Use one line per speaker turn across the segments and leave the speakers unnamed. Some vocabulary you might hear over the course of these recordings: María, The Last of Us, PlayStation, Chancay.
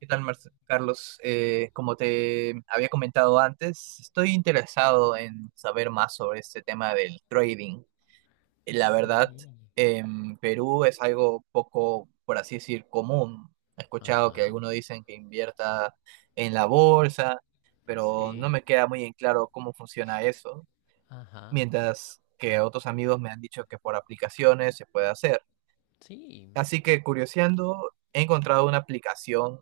¿Qué tal, Carlos? Como te había comentado antes, estoy interesado en saber más sobre este tema del trading. La
Sí,
verdad, en Perú es algo poco, por así decir, común. He escuchado que
ajá,
algunos dicen que invierta en la bolsa, pero no
sí,
me queda muy en claro cómo funciona eso,
ajá,
mientras que otros amigos me han dicho que por aplicaciones se puede hacer.
sí,
Así que curioseando, he encontrado una aplicación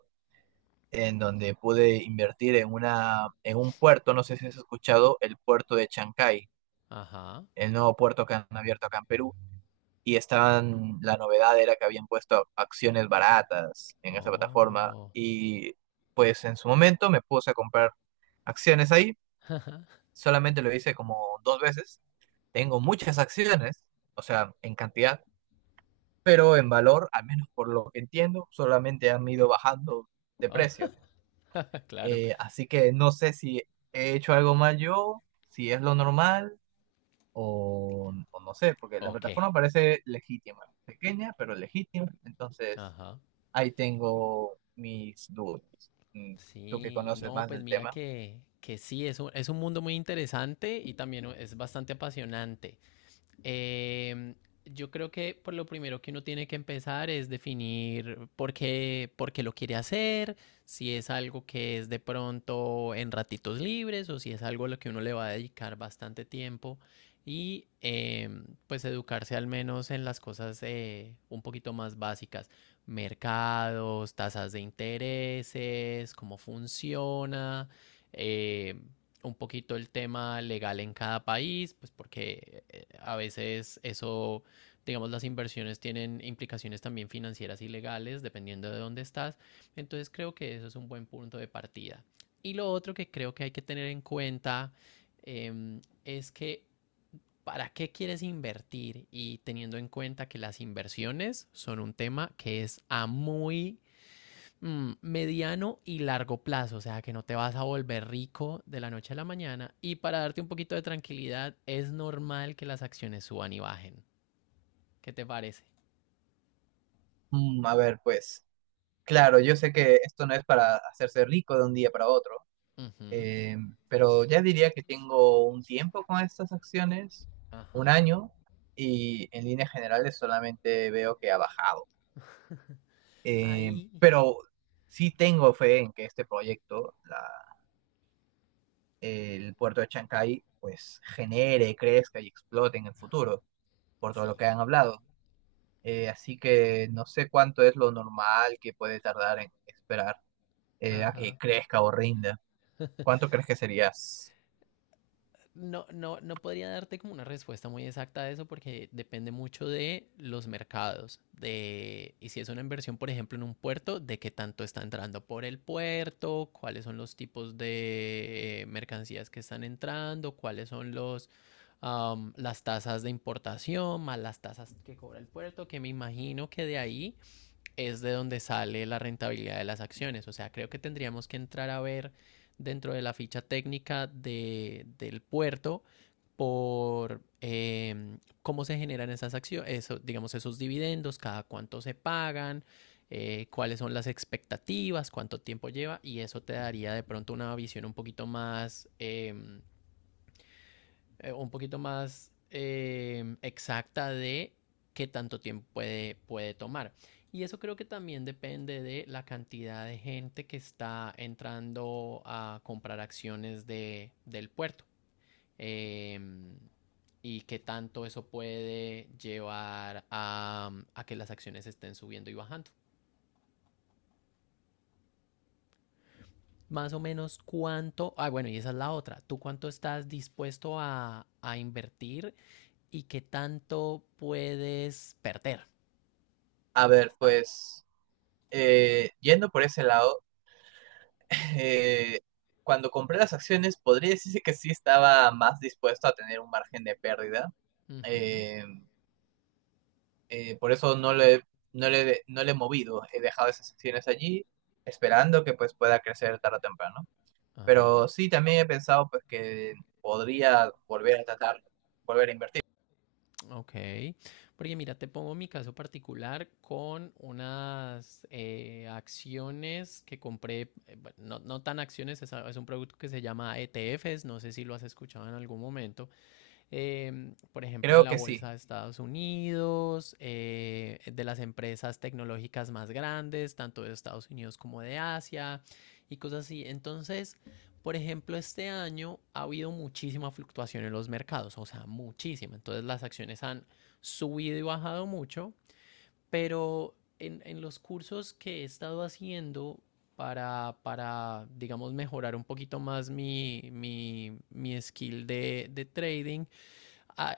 en donde pude invertir en una, en un puerto, no sé si has escuchado, el puerto de Chancay,
ajá,
el nuevo puerto que han abierto acá en Perú. Y estaban, la novedad era que habían puesto acciones baratas en esa plataforma.
oh,
Y pues en su momento me puse a comprar acciones ahí.
ajá,
Solamente lo hice como dos veces. Tengo muchas acciones, o sea, en cantidad, pero en valor, al menos por lo que entiendo, solamente han ido bajando de
oh,
precio.
claro,
Así que no sé si he hecho algo mal yo, si es lo normal o no sé, porque la
ok,
plataforma parece legítima, pequeña pero legítima, entonces
ajá,
ahí tengo mis dudas. Tú que
sí,
conoces
no,
más
pues
del
mira
tema.
que sí, es un mundo muy interesante y también es bastante apasionante. Eh, yo creo que por lo primero que uno tiene que empezar es definir por qué lo quiere hacer, si es algo que es de pronto en ratitos libres o si es algo a lo que uno le va a dedicar bastante tiempo y pues educarse al menos en las cosas un poquito más básicas, mercados, tasas de intereses, cómo funciona, eh, un poquito el tema legal en cada país, pues porque a veces eso, digamos, las inversiones tienen implicaciones también financieras y legales, dependiendo de dónde estás. Entonces creo que eso es un buen punto de partida. Y lo otro que creo que hay que tener en cuenta es que para qué quieres invertir y teniendo en cuenta que las inversiones son un tema que es a muy mediano y largo plazo, o sea, que no te vas a volver rico de la noche a la mañana. Y para darte un poquito de tranquilidad, es normal que las acciones suban y bajen. ¿Qué te parece?
Mm, a ver, pues claro, yo sé que esto no es para hacerse rico de un día para otro,
Ujú.
eh, pero ya diría que tengo un tiempo con estas acciones, un
Ajá.
año, y en líneas generales solamente veo que ha bajado. Eh,
Ahí,
pero sí tengo fe en que este proyecto, el puerto de Chancay, pues genere, crezca y explote en el futuro, por todo lo
sí.
que han hablado. Así que no sé cuánto es lo normal que puede tardar en esperar a que
Ajá.
crezca o rinda. ¿Cuánto crees que serías?
No, no podría darte como una respuesta muy exacta a eso porque depende mucho de los mercados, de, y si es una inversión, por ejemplo, en un puerto, de qué tanto está entrando por el puerto, cuáles son los tipos de mercancías que están entrando, las tasas de importación, más las tasas que cobra el puerto, que me imagino que de ahí es de donde sale la rentabilidad de las acciones. O sea, creo que tendríamos que entrar a ver dentro de la ficha técnica del puerto por cómo se generan esas acciones, eso, digamos, esos dividendos, cada cuánto se pagan, cuáles son las expectativas, cuánto tiempo lleva, y eso te daría de pronto una visión un poquito más exacta de qué tanto tiempo puede tomar. Y eso creo que también depende de la cantidad de gente que está entrando a comprar acciones del puerto. Eh, y qué tanto eso puede llevar a que las acciones estén subiendo y bajando. Más o menos cuánto, ah bueno, y esa es la otra, ¿tú cuánto estás dispuesto a invertir y qué tanto puedes perder?
A ver,
Hasta.
pues yendo por ese lado, eh, cuando compré las acciones podría decirse que sí estaba más dispuesto a tener un margen de pérdida.
Ujú.
Eh, por eso no le he movido, he dejado esas secciones allí, esperando que pues pueda crecer tarde o temprano.
Ajá,
Pero sí, también he pensado pues que podría volver a tratar, volver a invertir.
ok. Porque mira, te pongo mi caso particular con unas acciones que compré, bueno, no tan acciones, es un producto que se llama ETFs, no sé si lo has escuchado en algún momento, por ejemplo, en
Creo
la
que sí.
bolsa de Estados Unidos, de las empresas tecnológicas más grandes, tanto de Estados Unidos como de Asia y cosas así. Entonces, por ejemplo, este año ha habido muchísima fluctuación en los mercados, o sea, muchísima. Entonces, las acciones han subido y bajado mucho, pero en los cursos que he estado haciendo para digamos, mejorar un poquito más mi skill de trading,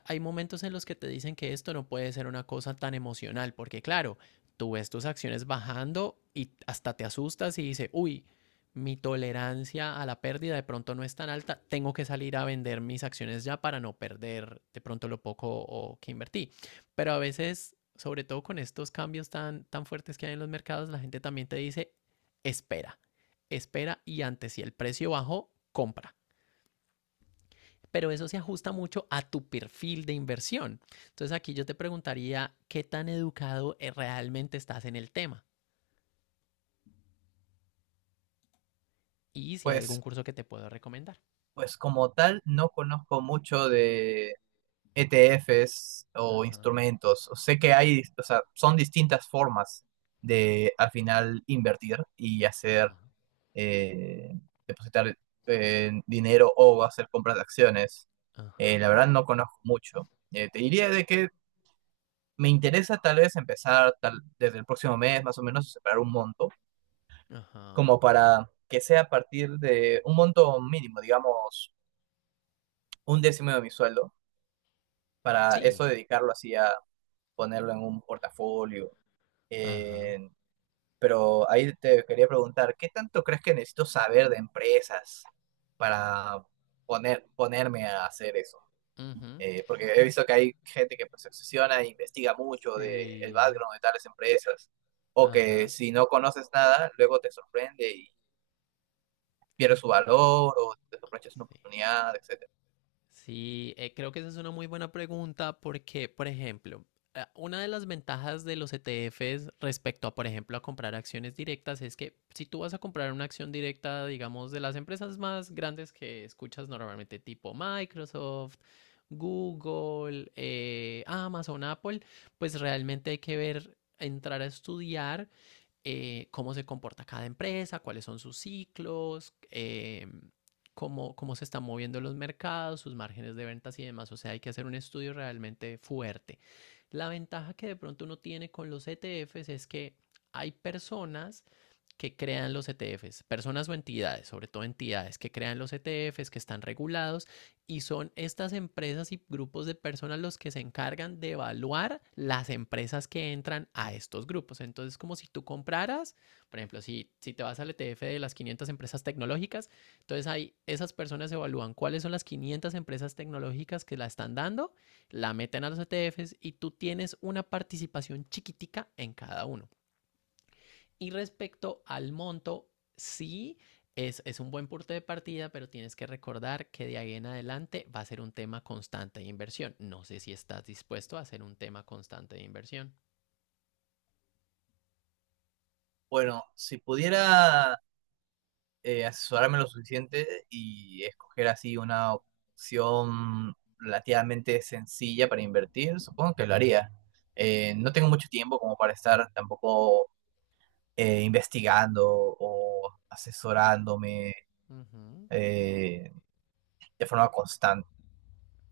hay momentos en los que te dicen que esto no puede ser una cosa tan emocional, porque claro, tú ves tus acciones bajando y hasta te asustas y dices, uy, mi tolerancia a la pérdida de pronto no es tan alta, tengo que salir a vender mis acciones ya para no perder de pronto lo poco o que invertí. Pero a veces, sobre todo con estos cambios tan fuertes que hay en los mercados, la gente también te dice, espera, espera y antes si el precio bajó, compra, pero eso se ajusta mucho a tu perfil de inversión. Entonces aquí yo te preguntaría qué tan educado realmente estás en el tema y si hay algún
Pues,
curso que te puedo recomendar.
pues como tal, no conozco mucho de ETFs o
Ajá,
instrumentos. Sé que hay, o sea, son distintas formas de al final invertir y hacer
ajá,
eh, depositar dinero o hacer compras de acciones. La
ajá,
verdad no conozco mucho. Te diría de que me interesa tal vez empezar tal, desde el próximo mes más o menos separar un monto,
ajá.
como para que sea a partir de un monto mínimo, digamos un décimo de mi sueldo, para eso
Sí,
dedicarlo así a ponerlo en un portafolio,
ajá,
en. Pero ahí te quería preguntar, ¿qué tanto crees que necesito saber de empresas para poner, ponerme a hacer eso?
ujú,
Porque he visto que hay gente que pues, se obsesiona e investiga mucho de el
sí,
background de tales empresas, o que
ajá,
si no conoces nada, luego te sorprende y pierde su valor, o te sorprendes una
sí.
oportunidad, etcétera.
Sí, creo que esa es una muy buena pregunta porque, por ejemplo, una de las ventajas de los ETFs respecto a, por ejemplo, a comprar acciones directas es que si tú vas a comprar una acción directa, digamos, de las empresas más grandes que escuchas normalmente, tipo Microsoft, Google, Amazon, Apple, pues realmente hay que ver, entrar a estudiar cómo se comporta cada empresa, cuáles son sus ciclos, cómo se están moviendo los mercados, sus márgenes de ventas y demás. O sea, hay que hacer un estudio realmente fuerte. La ventaja que de pronto uno tiene con los ETFs es que hay personas que crean los ETFs, personas o entidades, sobre todo entidades que crean los ETFs, que están regulados y son estas empresas y grupos de personas los que se encargan de evaluar las empresas que entran a estos grupos. Entonces, como si tú compraras, por ejemplo, si te vas al ETF de las 500 empresas tecnológicas, entonces ahí esas personas evalúan cuáles son las 500 empresas tecnológicas que la están dando, la meten a los ETFs y tú tienes una participación chiquitica en cada uno. Y respecto al monto, sí, un buen punto de partida, pero tienes que recordar que de ahí en adelante va a ser un tema constante de inversión. No sé si estás dispuesto a hacer un tema constante de inversión.
Bueno, si pudiera asesorarme lo suficiente y escoger así una opción relativamente sencilla para invertir, supongo que lo haría. No tengo mucho tiempo como para estar tampoco investigando o asesorándome
Uh -huh.
eh, de forma constante.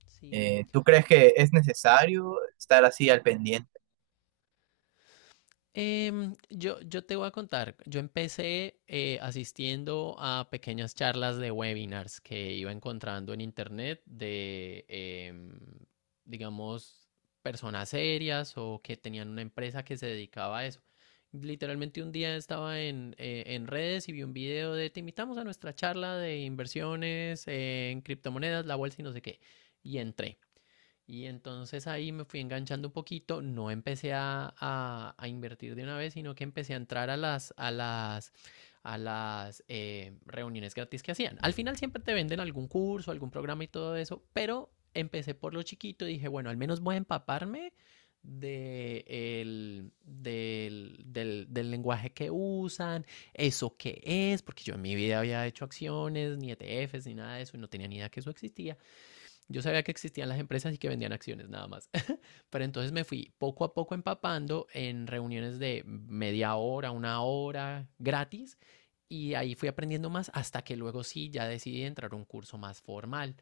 Sí.
¿Tú crees que es necesario estar así al pendiente?
Yo, yo te voy a contar, yo empecé asistiendo a pequeñas charlas de webinars que iba encontrando en internet de, digamos, personas serias o que tenían una empresa que se dedicaba a eso. Literalmente un día estaba en redes y vi un video de te invitamos a nuestra charla de inversiones en criptomonedas, la bolsa y no sé qué. Y entré. Y entonces ahí me fui enganchando un poquito, no empecé a invertir de una vez, sino que empecé a entrar a las reuniones gratis que hacían. Al final siempre te venden algún curso, algún programa y todo eso, pero empecé por lo chiquito y dije, bueno, al menos voy a empaparme de del lenguaje que usan, eso qué es, porque yo en mi vida había hecho acciones, ni ETFs, ni nada de eso, y no tenía ni idea que eso existía. Yo sabía que existían las empresas y que vendían acciones nada más. Pero entonces me fui poco a poco empapando en reuniones de media hora, una hora, gratis. Y ahí fui aprendiendo más hasta que luego sí, ya decidí entrar a un curso más formal.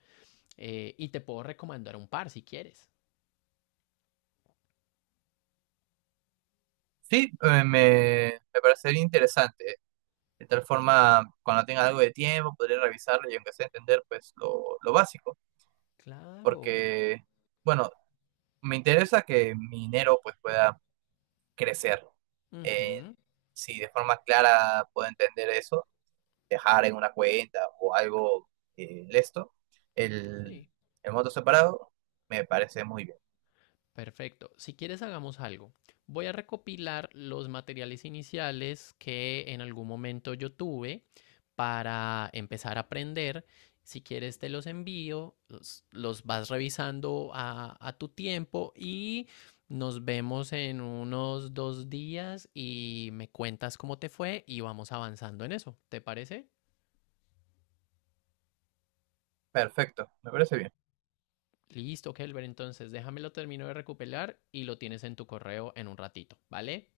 Y te puedo recomendar un par si quieres.
Sí, me parecería interesante. De tal forma, cuando tenga algo de tiempo, podré revisarlo y aunque sea entender pues lo básico.
Claro.
Porque, bueno, me interesa que mi dinero pues pueda crecer. Eh,
Ujú,
si de forma clara puedo entender eso, dejar en una cuenta o algo de esto, el,
sí.
el monto separado me parece muy bien.
Perfecto. Si quieres, hagamos algo. Voy a recopilar los materiales iniciales que en algún momento yo tuve para empezar a aprender. Si quieres, te los envío, los vas revisando a tu tiempo y nos vemos en unos 2 días y me cuentas cómo te fue y vamos avanzando en eso. ¿Te parece?
Perfecto, me parece bien.
Listo, Kelber. Entonces, déjamelo termino de recopilar y lo tienes en tu correo en un ratito, ¿vale?